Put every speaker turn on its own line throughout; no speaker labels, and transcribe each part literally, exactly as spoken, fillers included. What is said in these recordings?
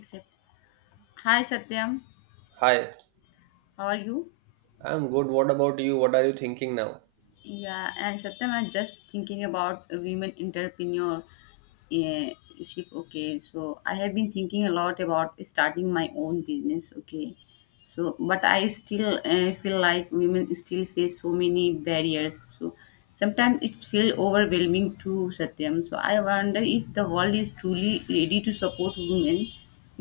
Except, hi Satyam,
Hi,
how are you?
I'm good. What about you? What are you thinking now?
Yeah, and Satyam, I'm just thinking about women entrepreneur eh, ship. Okay, so I have been thinking a lot about starting my own business. Okay, so but I still uh, feel like women still face so many barriers. So sometimes it's feel overwhelming too, Satyam. So I wonder if the world is truly ready to support women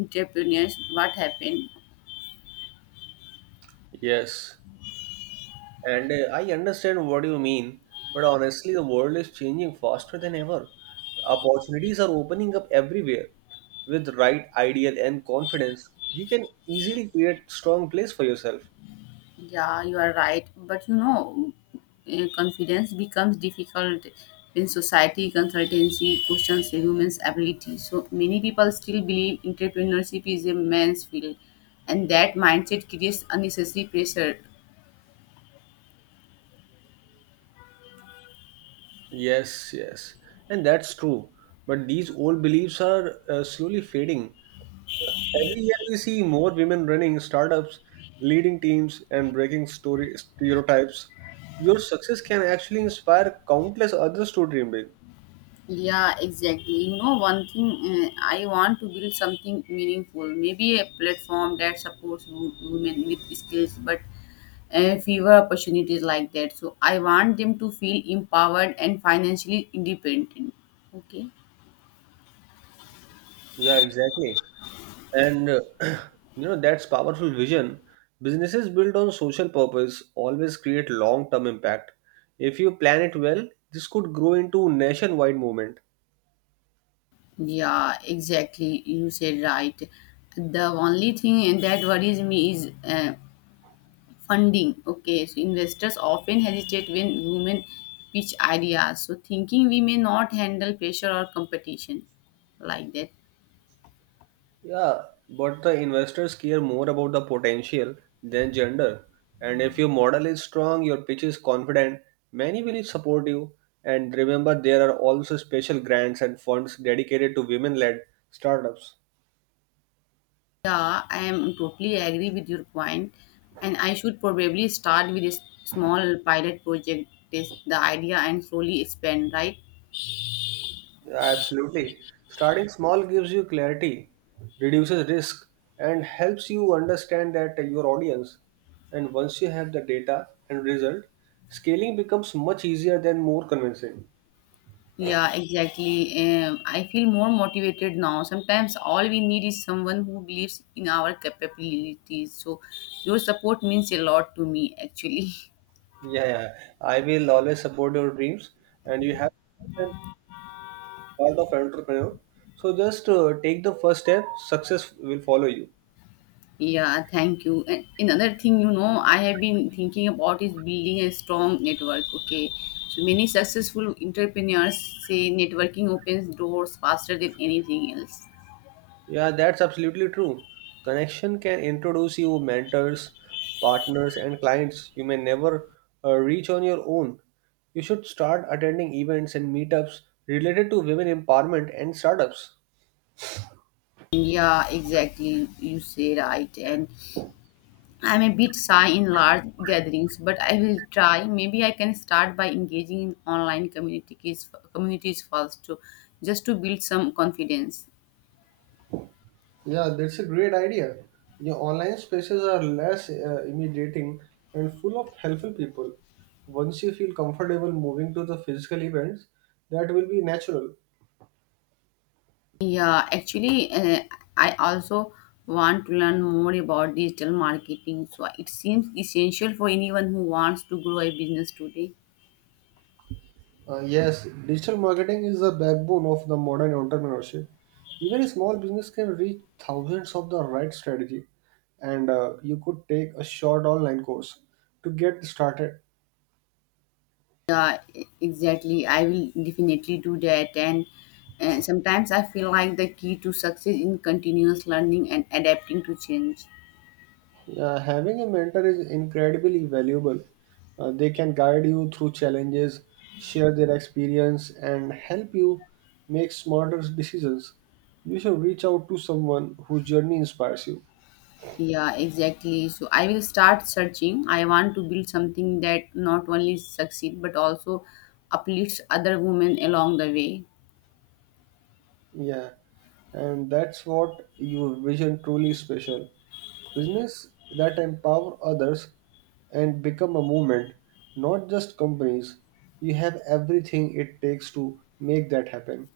entrepreneurs. What happened?
Yes. And uh, I understand what you mean, but honestly, the world is changing faster than ever. Opportunities are opening up everywhere. With right ideal and confidence, you can easily create strong place for yourself.
Yeah, you are right. But you know, eh, confidence becomes difficult in society. Consultancy questions a woman's ability. So many people still believe entrepreneurship is a man's field, and that mindset creates unnecessary pressure.
Yes, yes, and that's true. But these old beliefs are uh, slowly fading. Every year, we see more women running startups, leading teams, and breaking story stereotypes. Your success can actually inspire countless others to dream big.
Yeah, exactly. You know, one thing, uh, I want to build something meaningful, maybe a platform that supports wo- women with skills, but uh, fewer opportunities like that. So I want them to feel empowered and financially independent. Okay.
Yeah, exactly. And uh, you know that's powerful vision. Businesses built on social purpose always create long-term impact. If you plan it well, this could grow into nationwide movement.
Yeah, exactly. You said right. The only thing that worries me is uh, funding. Okay, so investors often hesitate when women pitch ideas, so thinking we may not handle pressure or competition like that.
Yeah, but the investors care more about the potential than gender. And if your model is strong, your pitch is confident, many will support you. And remember, there are also special grants and funds dedicated to women led startups.
Yeah, I am totally agree with your point, and I should probably start with a s- small pilot project, test the idea, and slowly expand. Right?
Yeah, absolutely. Starting small gives you clarity, reduces risk, and helps you understand that your audience. And once you have the data and result, scaling becomes much easier than more convincing.
Yeah, exactly. Um, I feel more motivated now. Sometimes all we need is someone who believes in our capabilities. So your support means a lot to me, actually.
Yeah, yeah. I will always support your dreams, and you have the part of entrepreneur. So just uh, take the first step. Success will follow you.
Yeah, thank you. And another thing, you know, I have been thinking about is building a strong network. Okay. So many successful entrepreneurs say networking opens doors faster than anything else.
Yeah, that's absolutely true. Connection can introduce you mentors, partners, and clients you may never uh, reach on your own. You should start attending events and meetups related to women empowerment and startups.
Yeah, exactly. You say right. And I'm a bit shy in large gatherings, but I will try. Maybe I can start by engaging in online communities communities first to just to build some confidence.
Yeah, that's a great idea. Your online spaces are less uh, intimidating and full of helpful people. Once you feel comfortable moving to the physical events, that will be natural.
Yeah, actually, uh, I also want to learn more about digital marketing. So it seems essential for anyone who wants to grow a business today.
Uh, yes, digital marketing is the backbone of the modern entrepreneurship. Even a small business can reach thousands of the right strategy, and uh, you could take a short online course to get started.
Yeah, e- exactly. I will definitely do that. And uh, sometimes I feel like the key to success in continuous learning and adapting to change.
Yeah, having a mentor is incredibly valuable. Uh, they can guide you through challenges, share their experience, and help you make smarter decisions. You should reach out to someone whose journey inspires you.
Yeah, exactly. So I will start searching. I want to build something that not only succeed but also uplifts other women along the way.
Yeah, and that's what your vision truly special. Business that empower others and become a movement, not just companies. You have everything it takes to make that happen.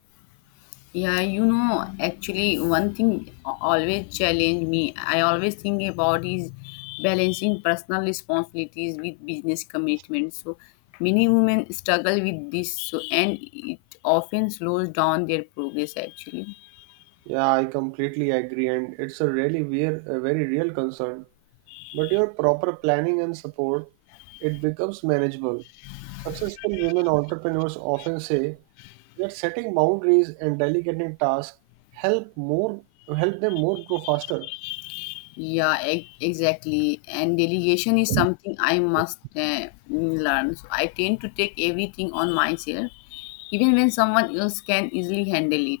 Yeah, you know, actually, one thing always challenge me. I always think about is balancing personal responsibilities with business commitments. So many women struggle with this, so and it often slows down their progress. Actually,
Yeah, I completely agree, and it's a really weir- a very real concern. But your proper planning and support, it becomes manageable. Successful women entrepreneurs often say that setting boundaries and delegating tasks help more help them more grow faster.
yeah, e- exactly. And delegation is something I must uh, mm, learn. So I tend to take everything on myself, even when someone else can easily handle it.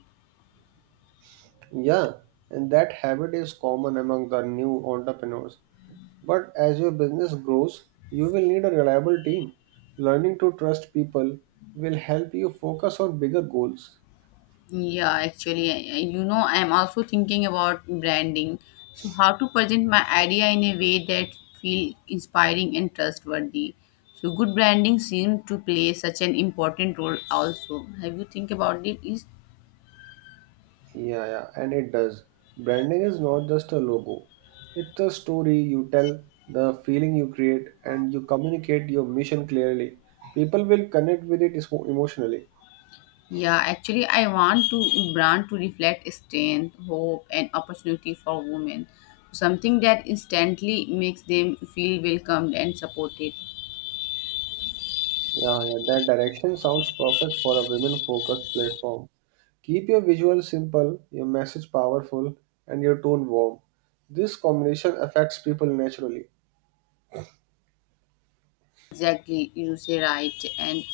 Yeah, and that habit is common among the new entrepreneurs. But as your business grows, you will need a reliable team. Learning to trust people will help you focus on bigger goals.
Yeah, actually, I- I- you know, I'm also thinking about branding. So how to present my idea in a way that feel inspiring and trustworthy. So good branding seems to play such an important role. Also, have you think about it? Is
Yeah, yeah, and it does. Branding is not just a logo, it's a story you tell, the feeling you create, and you communicate your mission clearly. People will connect with it emo- emotionally.
yeah, actually, I want to brand to reflect strength, hope, and opportunity for women. Something that instantly makes them feel welcomed and supported.
Yeah, yeah, that direction sounds perfect for a women focused platform. Keep your visuals simple, your message powerful, and your tone warm. This combination affects people naturally.
Exactly, you say right. And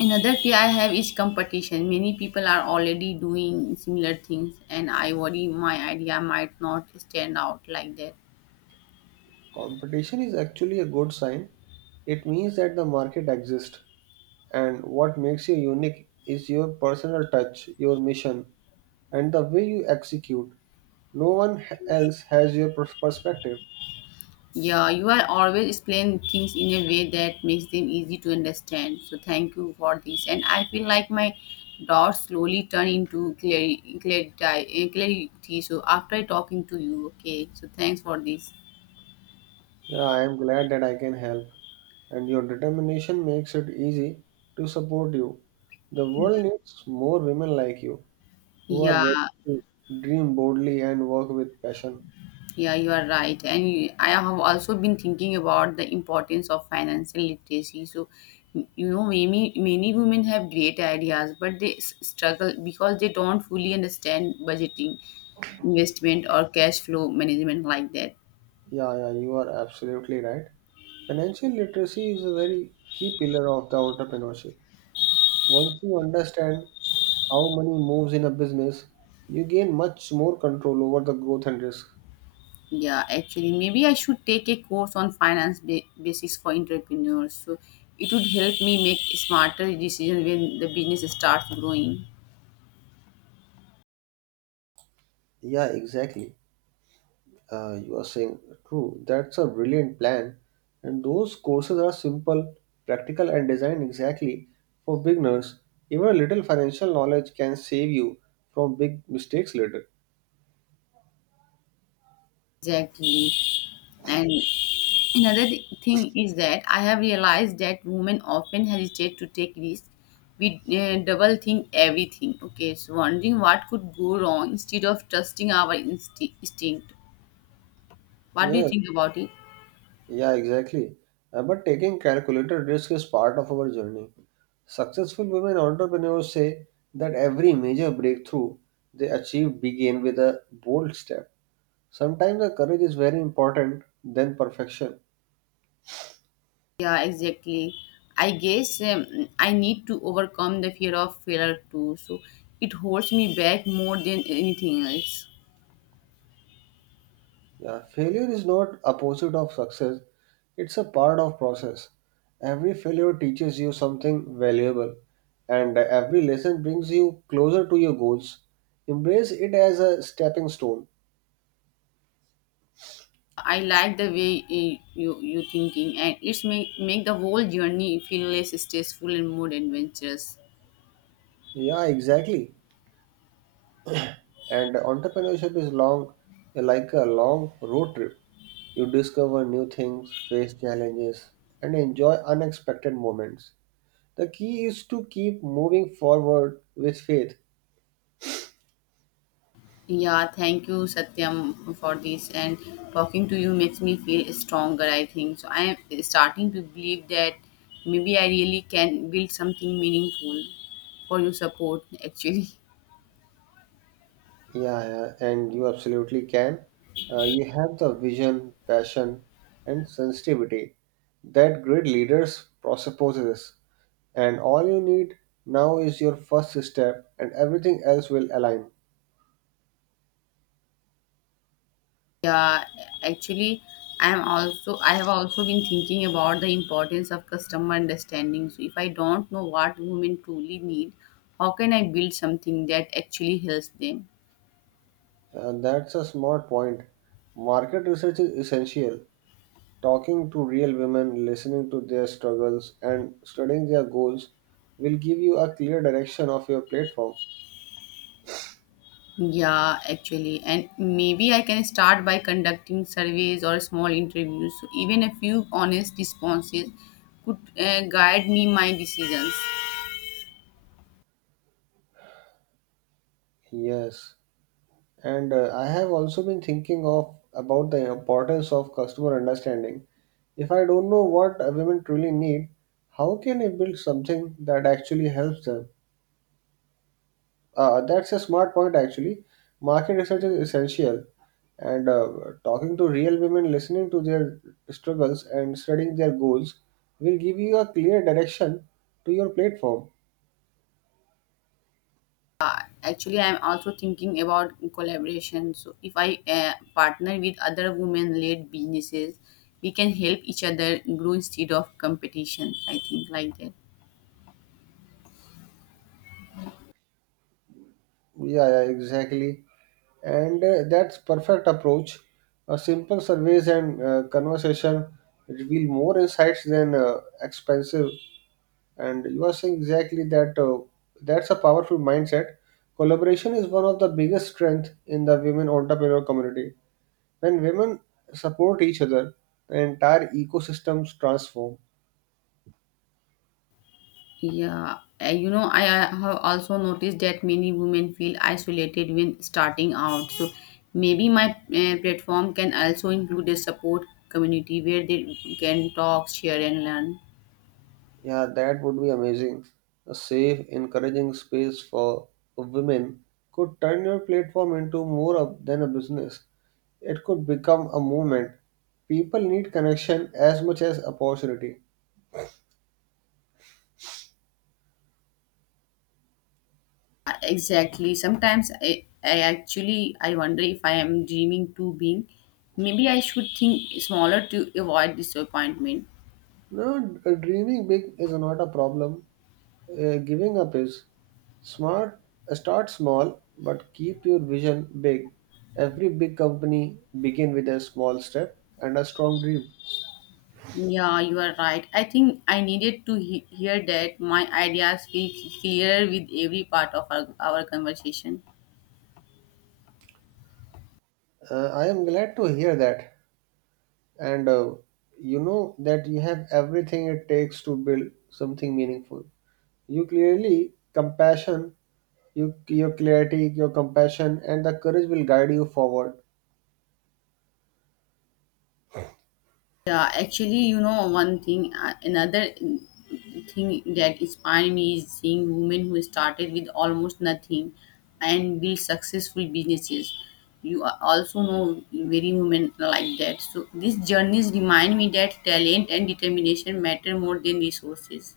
another fear I have is competition. Many people are already doing similar things, and I worry my idea might not stand out like that.
Competition is actually a good sign, it means that the market exists. And what makes you unique is your personal touch, your mission, and the way you execute. No one h- else has your pers- perspective.
Yeah, you are always explain things in a way that makes them easy to understand. So thank you for this, and I feel like my doubts slowly turn into clarity. clarity, clarity. So after talking to you, okay. So thanks for this.
Yeah, I am glad that I can help, and your determination makes it easy to support you. The world needs more women like you who are
Yeah.
ready to dream boldly and work with passion.
Yeah, you are right. And you- I have also been thinking about the importance of financial literacy. So, you know, many, many women have great ideas, but they s- struggle because they don't fully understand budgeting, investment, or cash flow management like that.
Yeah, yeah, you are absolutely right. Financial literacy is a very key pillar of the entrepreneurship. Once you understand how money moves in a business, you gain much more control over the growth and risk.
Yeah, actually, maybe I should take a course on finance ba- basics for entrepreneurs. So it would help me make smarter decisions when the business starts growing.
Yeah, exactly. Uh, you are saying true. That's a brilliant plan. And those courses are simple, practical, and designed exactly for beginners. Even a little financial knowledge can save you from big mistakes later.
Exactly. And another th- thing is that I have realized that women often hesitate to take risks. We uh, double think everything. Okay, so wondering what could go wrong instead of trusting our insti- instinct. What do you
Yeah,
think about it?
Yeah, exactly. Uh, but taking calculated risk is part of our journey. Successful women entrepreneurs say that every major breakthrough they achieve began with a bold step. Sometimes the courage is very important than perfection.
Yeah, exactly. I guess um, I need to overcome the fear of failure too. So it holds me back more than anything else.
Yeah, failure is not opposite of success. It's a part of process. Every failure teaches you something valuable and every lesson brings you closer to your goals. Embrace it as a stepping stone.
I like the way uh, you you thinking, and it's make make the whole journey feel less stressful and more adventurous.
Yeah, exactly. And entrepreneurship is long, like a long road trip. You discover new things, face challenges, and enjoy unexpected moments. The key is to keep moving forward with faith.
Yeah, thank you, Satyam, for this. And talking to you makes me feel stronger, I think. So I am starting to believe that maybe I really can build something meaningful for your support, actually.
Yeah, yeah, and you absolutely can. Uh, you have the vision, passion, and sensitivity that great leaders presupposes, and all you need now is your first step, and everything else will align.
Yeah, actually, I am also I have also been thinking about the importance of customer understanding. So if I don't know what women truly need, how can I build something that actually helps them?
And that's a smart point. Market research is essential. Talking to real women, listening to their struggles, and studying their goals will give you a clear direction of your platform.
Yeah, actually, and maybe I can start by conducting surveys or small interviews. So even a few honest responses could uh, guide me my decisions.
Yes, and uh, I have also been thinking of about the importance of customer understanding. If I don't know what a women truly need, how can I build something that actually helps them? Uh, that's a smart point, actually. Market research is essential, and uh, talking to real women, listening to their struggles, and studying their goals will give you a clear direction to your platform.
Actually, I'm also thinking about collaboration. So if I uh, partner with other women-led businesses, we can help each other grow instead of competition. I think like that.
Yeah, yeah, exactly. And uh, that's perfect approach. A simple surveys and uh, conversation reveal more insights than uh, expensive, and you are saying exactly that uh, that's a powerful mindset. Collaboration is one of the biggest strength in the women entrepreneur community. When women support each other, the entire ecosystems transform.
Yeah, uh, you know, I uh, have also noticed that many women feel isolated when starting out. So maybe my uh, platform can also include a support community where they can talk, share, and learn.
Yeah, that would be amazing. A safe encouraging space for women could turn your platform into more of, than a business. It could become a movement. People need connection as much as opportunity.
Uh, Exactly. Sometimes I, I actually I wonder if I am dreaming too big. Maybe I should think smaller to avoid disappointment.
No, dreaming big is not a problem. Uh, giving up is smart. uh, Start small, but keep your vision big. Every big company begin with a small step and a strong dream.
Yeah, you are right. I think I needed to he- hear that my ideas be clearer with every part of our, our conversation.
Uh, I am glad to hear that, and uh, you know that you have everything it takes to build something meaningful. You clearly compassion, you your clarity, your compassion, and the courage will guide you forward.
Yeah, actually, you know, one thing, uh, another thing that inspired me is seeing women who started with almost nothing and built successful businesses. You are also know very women like that. So these journeys remind me that talent and determination matter more than resources.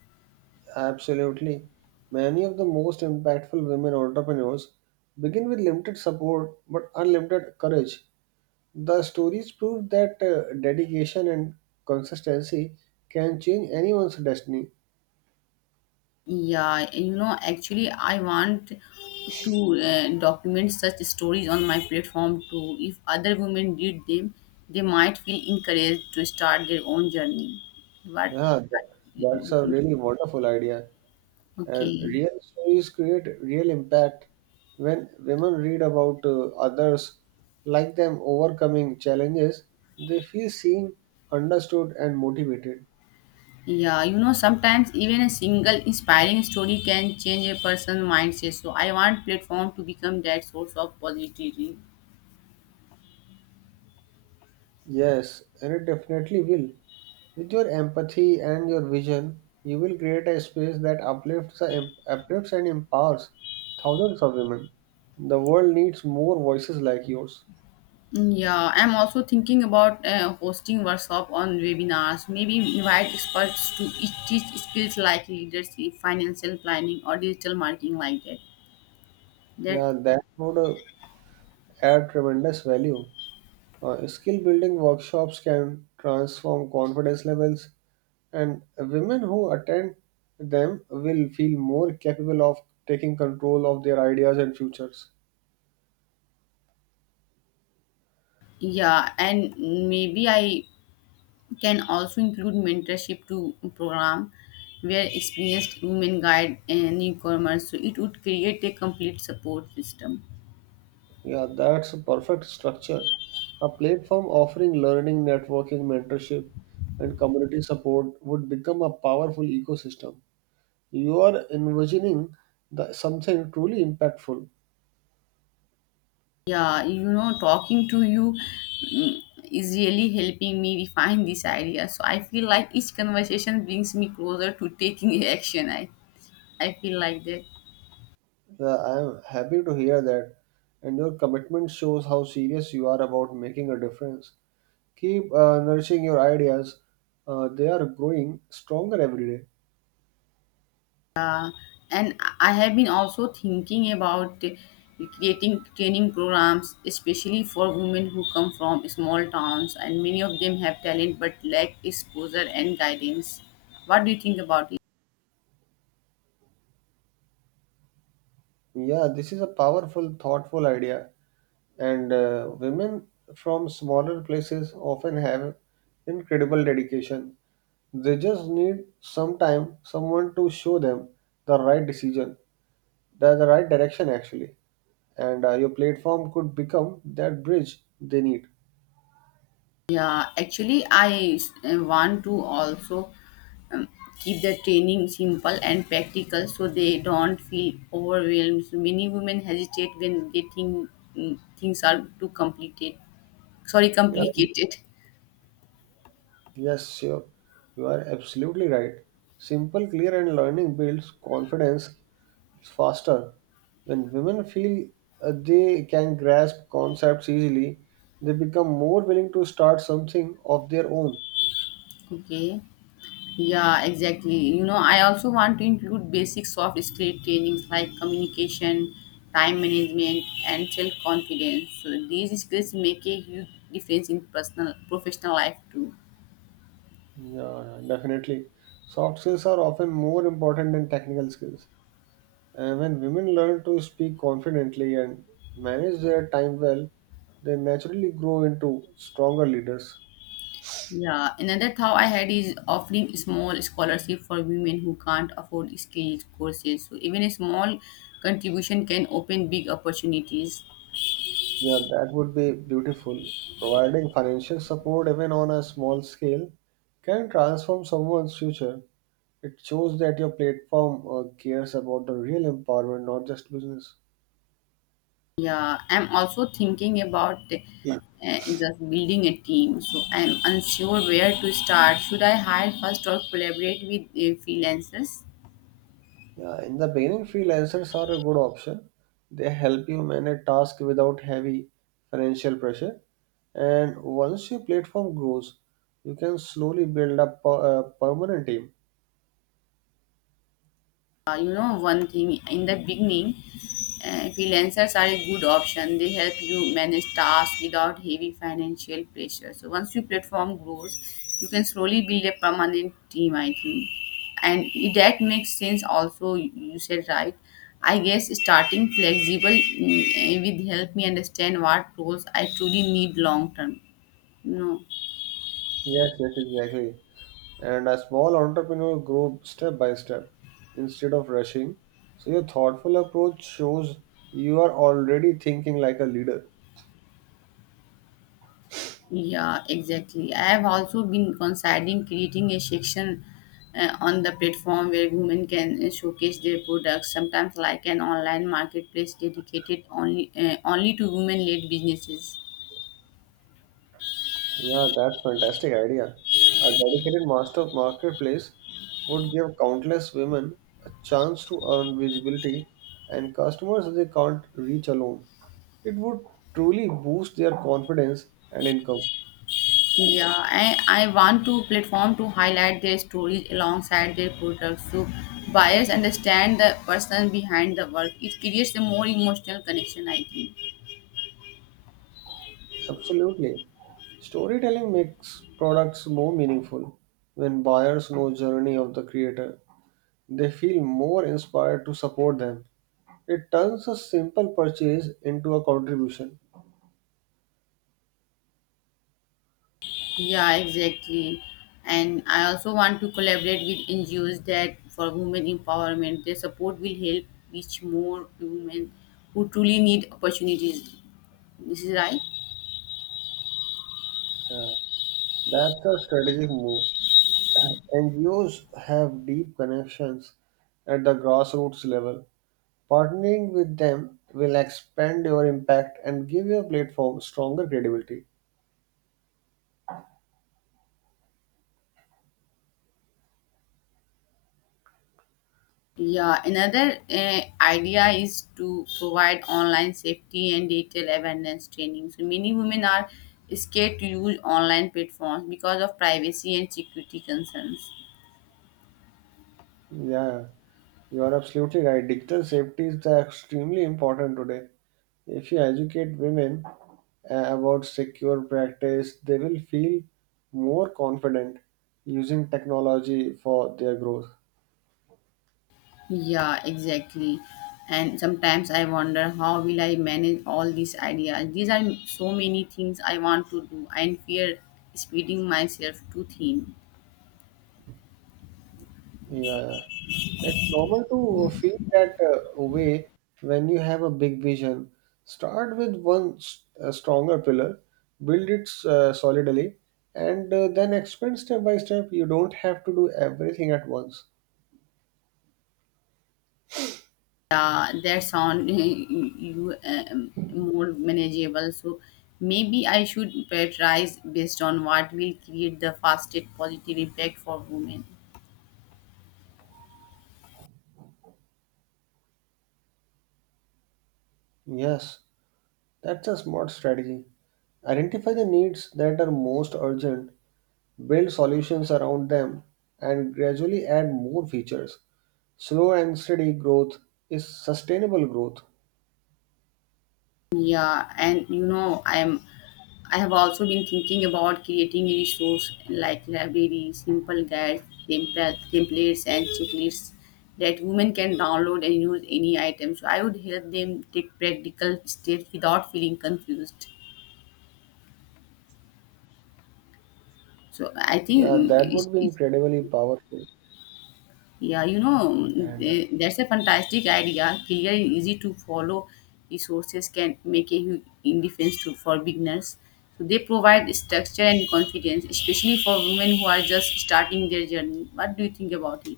Absolutely. Many of the most impactful women entrepreneurs begin with limited support but unlimited courage. The stories prove that uh, dedication and consistency can change anyone's destiny.
Yeah, you know, actually, I want to uh, document such stories on my platform too. If other women did them, they might feel encouraged to start their own journey. But,
Yeah, tha- that's a really wonderful idea. And
okay.
real stories create real impact. When women read about uh, others like them overcoming challenges, they feel seen, understood, and motivated.
Yeah, you know, sometimes even a single inspiring story can change a person's mindset. So I want platform to become that source of positivity.
Yes, and it definitely will. With your empathy and your vision, you will create a space that uplifts, the em- uplifts and empowers thousands of women. The world needs more voices like yours.
Mm, yeah, I'm also thinking about uh, hosting workshop on webinars. Maybe invite experts to each teach skills like leadership, financial planning, or digital marketing, like that. That
Yeah, that would uh, add tremendous value. Uh, skill building workshops can transform confidence levels, and women who attend them will feel more capable of taking control of their ideas and futures.
yeah, and maybe I can also include mentorship to program where experienced women guide and newcomers. So it would create a complete support system.
Yeah, that's a perfect structure. A platform offering learning, networking, mentorship, and community support would become a powerful ecosystem. You are envisioning the, something truly impactful.
Yeah, you know, talking to you mm, is really helping me refine this idea. So I feel like each conversation brings me closer to taking action. I, I feel like that.
Yeah, I am happy to hear that, and your commitment shows how serious you are about making a difference. Keep uh, nourishing your ideas, uh, they are growing stronger every day.
Uh, and I have been also thinking about uh, creating training programs, especially for women who come from small towns, and many of them have talent but lack exposure and guidance. What do you think about it?
Yeah, this is a powerful, thoughtful idea, and uh, women from smaller places often have incredible dedication. They just need some time, someone to show them the right decision, the, the right direction actually. And uh, your platform could become that bridge they need.
Yeah, actually, I uh, want to also um, keep the training simple and practical so they don't feel overwhelmed. So many women hesitate when they think mm, things are too complicated. Sorry,
Yeah,
complicated.
yes, sure. You are absolutely right. Simple, clear, and learning builds confidence faster. When women feel uh, they can grasp concepts easily, they become more willing to start something of their own.
Okay. Yeah, exactly. You know, I also want to include basic soft skill trainings like communication, time management, and self confidence. So these skills make a huge difference in personal professional life too.
Yeah, yeah, definitely. Soft skills are often more important than technical skills. And when women learn to speak confidently and manage their time well, they naturally grow into stronger leaders.
Yeah, another thought I had is offering small scholarship for women who can't afford skilled courses. So even a small contribution can open big opportunities.
Yeah, that would be beautiful. Providing financial support, even on a small scale, can transform someone's future. It shows that your platform uh, cares about the real empowerment, not just business.
Yeah, I'm also thinking about
Yeah.
uh, just building a team. So I'm unsure where to start. Should I hire first or collaborate with uh, freelancers?
Yeah, in the beginning, freelancers are a good option. They help you manage tasks without heavy financial pressure. And once your platform grows, you can slowly build up a a permanent team.
Uh, you know, one thing, in the beginning uh, freelancers are a good option. They help you manage tasks without heavy financial pressure. So once your platform grows, you can slowly build a permanent team, I think. And it- that makes sense also. You said right. I guess starting flexible mm, eh, with help me understand what roles I truly need long term, you know.
Yes, yes, exactly. And a small entrepreneur grow step by step instead of rushing. So your thoughtful approach shows you are already thinking like a leader.
Yeah, exactly. I have also been considering creating a section uh, on the platform where women can uh, showcase their products, sometimes like an online marketplace dedicated only uh, only to women-led businesses.
Yeah, that's fantastic idea. A dedicated master marketplace would give countless women a chance to earn visibility and customers they can't reach alone. It would truly boost their confidence and income.
Yeah, I, I want to platform to highlight their stories alongside their products so buyers understand the person behind the work. It creates a more emotional connection, I think.
Absolutely. Storytelling makes products more meaningful. When buyers know journey of the creator, they feel more inspired to support them. It turns a simple purchase into a contribution.
Yeah, exactly. And I also want to collaborate with N G Os that for women empowerment. Their support will help reach more women who truly need opportunities. This is right.
Yeah, that's a strategic move. N G Os have deep connections at the grassroots level. Partnering with them will expand your impact and give your platform stronger credibility.
Yeah, another uh, idea is to provide online safety and digital awareness training. So many women are scared to use online platforms because of privacy and security concerns.
Yeah, you are absolutely right. Digital safety is the extremely important today. If you educate women uh, about secure practice, they will feel more confident using technology for their growth.
Yeah, exactly. And sometimes I wonder how will I manage all these ideas? These are so many things I want to do and fear speeding myself too thin.
Yeah, it's normal to feel that uh, way when you have a big vision. Start with one s- uh, stronger pillar, build it uh, solidly, and uh, then expand step by step. You don't have to do everything at once.
Yeah, that sound you um, more manageable. So maybe I should prioritize based on what will create the fastest positive impact for women.
Yes, that's a smart strategy. Identify the needs that are most urgent, build solutions around them, and gradually add more features. Slow and steady growth is sustainable growth.
Yeah, and you know, I'm I have also been thinking about creating a resource like library, simple guides, template- templates, and checklists that women can download and use any item. So I would help them take practical steps without feeling confused. So I think
Yeah,
mm,
that
it's,
would be
it's
incredibly powerful.
Yeah, you know,
And uh,
eh, that's a fantastic idea. Clear and easy to follow resources can make a huge difference to, for beginners. So they provide structure and confidence, especially for women who are just starting their journey. What do you think about it?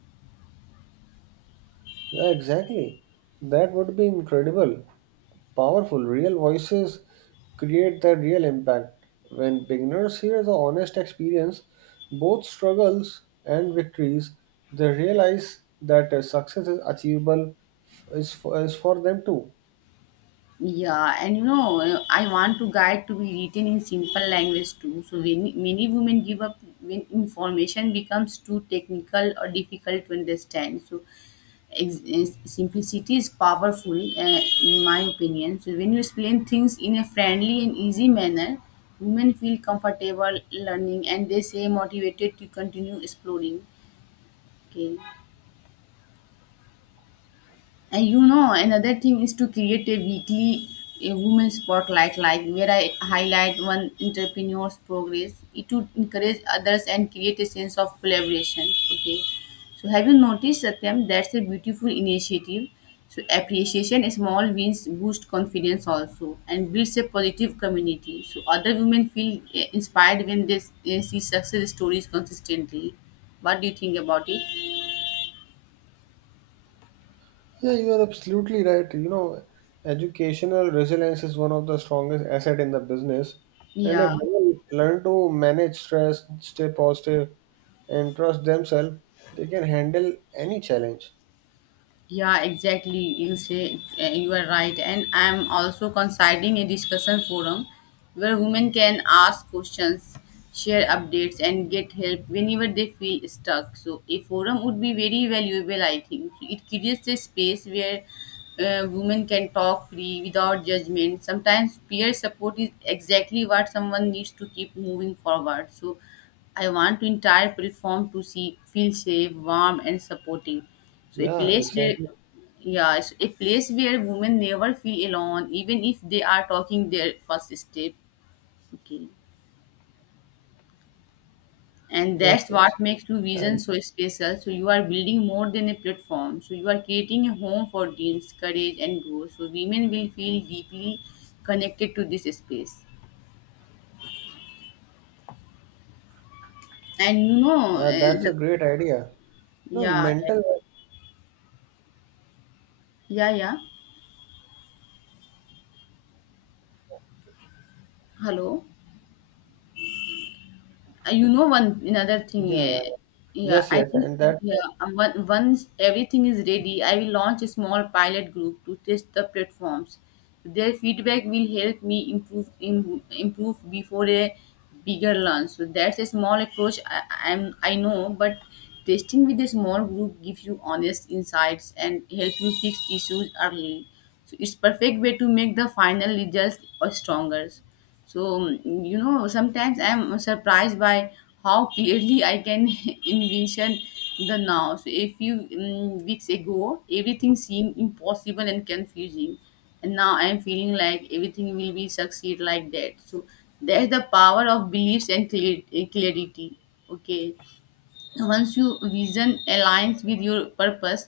yeah, exactly. That would be incredible. Powerful, real voices create that real impact. When beginners hear the honest experience, both struggles and victories, they realize that uh, success is achievable f- is for, is for them too.
Yeah, and you know, uh, I want to guide to be written in simple language too. So many, many women give up when information becomes too technical or difficult to understand. So ex- is- simplicity is powerful, uh, in my opinion. So when you explain things in a friendly and easy manner, women feel comfortable learning and they say motivated to continue exploring. Okay. And you know, another thing is to create a weekly a women spotlight, like where I highlight one entrepreneur's progress. It would encourage others and create a sense of collaboration. Okay. So have you noticed Satyam? That's a beautiful initiative. So appreciation, small wins boost confidence also and builds a positive community. So other women feel eh, inspired when they s- eh, see success stories consistently. What do you think about it?
Yeah, you are absolutely right. You know, educational resilience is one of the strongest asset in the business. And
Yeah.
if women learn to manage stress, stay positive, and trust themselves, they can handle any challenge.
Yeah, exactly. You say uh, you are right, and I'm also considering a discussion forum where women can ask questions, share updates, and get help whenever they feel stuck. So a forum would be very valuable, I think. So it creates a space where uh, women can talk free without judgment. Sometimes peer support is exactly what someone needs to keep moving forward. So I want to entire platform to see feel safe, warm, and supporting. So a
Yeah,
place where,
exactly.
yeah, it's a place where women never feel alone, even if they are talking their first step. Okay. And
Yes,
that's
yes.
what makes two
And
visions so special. So you are building more than a platform. So you are creating a home for dreams, courage and growth. So women will feel deeply connected to this space. And you know
yeah, that's
uh,
a great idea. No,
yeah
mental.
yeah yeah. Hello. Uh, you know one another thing
Yeah, yeah,
eh,
yeah.
yeah
Yes,
I
yes.
think
And that,
yeah um, on- once everything is ready, I will launch a small pilot group to test the platforms. Their feedback will help me improve im- improve before a bigger launch. So that's a small approach. I, i'm i know, but testing with a small group gives you honest insights and help you fix issues early. So it's perfect way to make the final results uh, stronger. So, mm, you know, sometimes I'm surprised by how clearly I can envision the now. So, a few mm weeks ago, everything seemed impossible and confusing, and now I'm feeling like everything will be succeed like that. So, there's the power of beliefs and clar- clarity. Okay. Once your vision aligns with your purpose,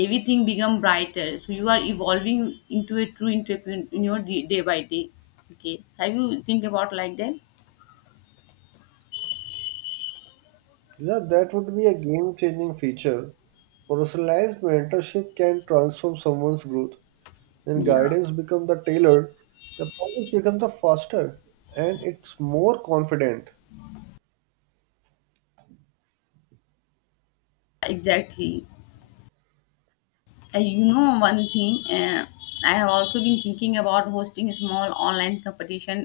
everything become brighter. So you are evolving into a true entrepreneur day day by day. Okay, have you think about like that?
yeah, that would be a game-changing feature. Personalized mentorship can transform someone's growth. When
Yeah,
guidance becomes the tailor, the progress becomes the faster and it's more confident.
exactly. Uh, you know one thing, uh, I have also been thinking about hosting a small online competition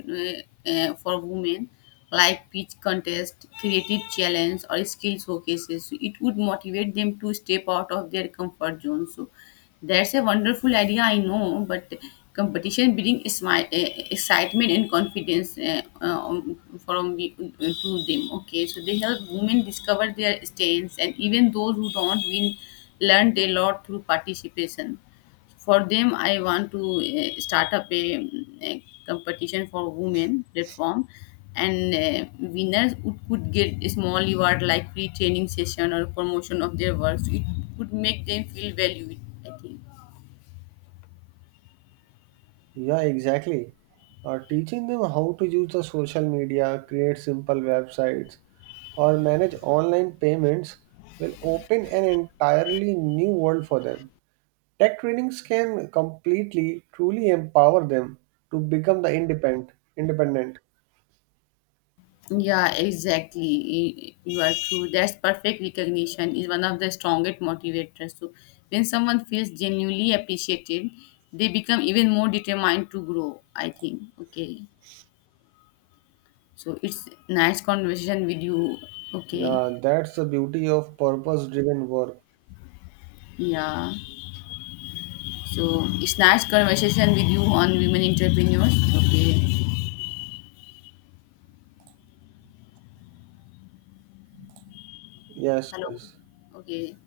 uh, uh, for women, like pitch contest, creative challenge, or skill showcases. So it would motivate them to step out of their comfort zone. So that's a wonderful idea, I know, but competition brings smi- uh, excitement and confidence, uh, uh, um, from the, to them. Okay, so they help women discover their strengths, and even those who don't win learned a lot through participation. For them, I want to eh, start up a, mm, a competition for women platform, and eh, winners would, could get a small reward like free training session or promotion of their work. So it would make them feel valued, I think.
Yeah, exactly. Uh, teaching them how to use the social media, create simple websites, or manage online payments will open an entirely new world for them. Tech trainings can completely, truly empower them to become the independent. Independent.
Yeah, exactly. Y- You are true. That's perfect. Recognition is one of the strongest motivators. So when someone feels genuinely appreciated, they become even more determined to grow, I think. Okay. So it's nice conversation with you. Okay.
Yeah, that's the beauty of purpose-driven work.
Yeah. So it's nice conversation with you on women entrepreneurs. Okay.
Yes,
Hello.
yes.
Okay.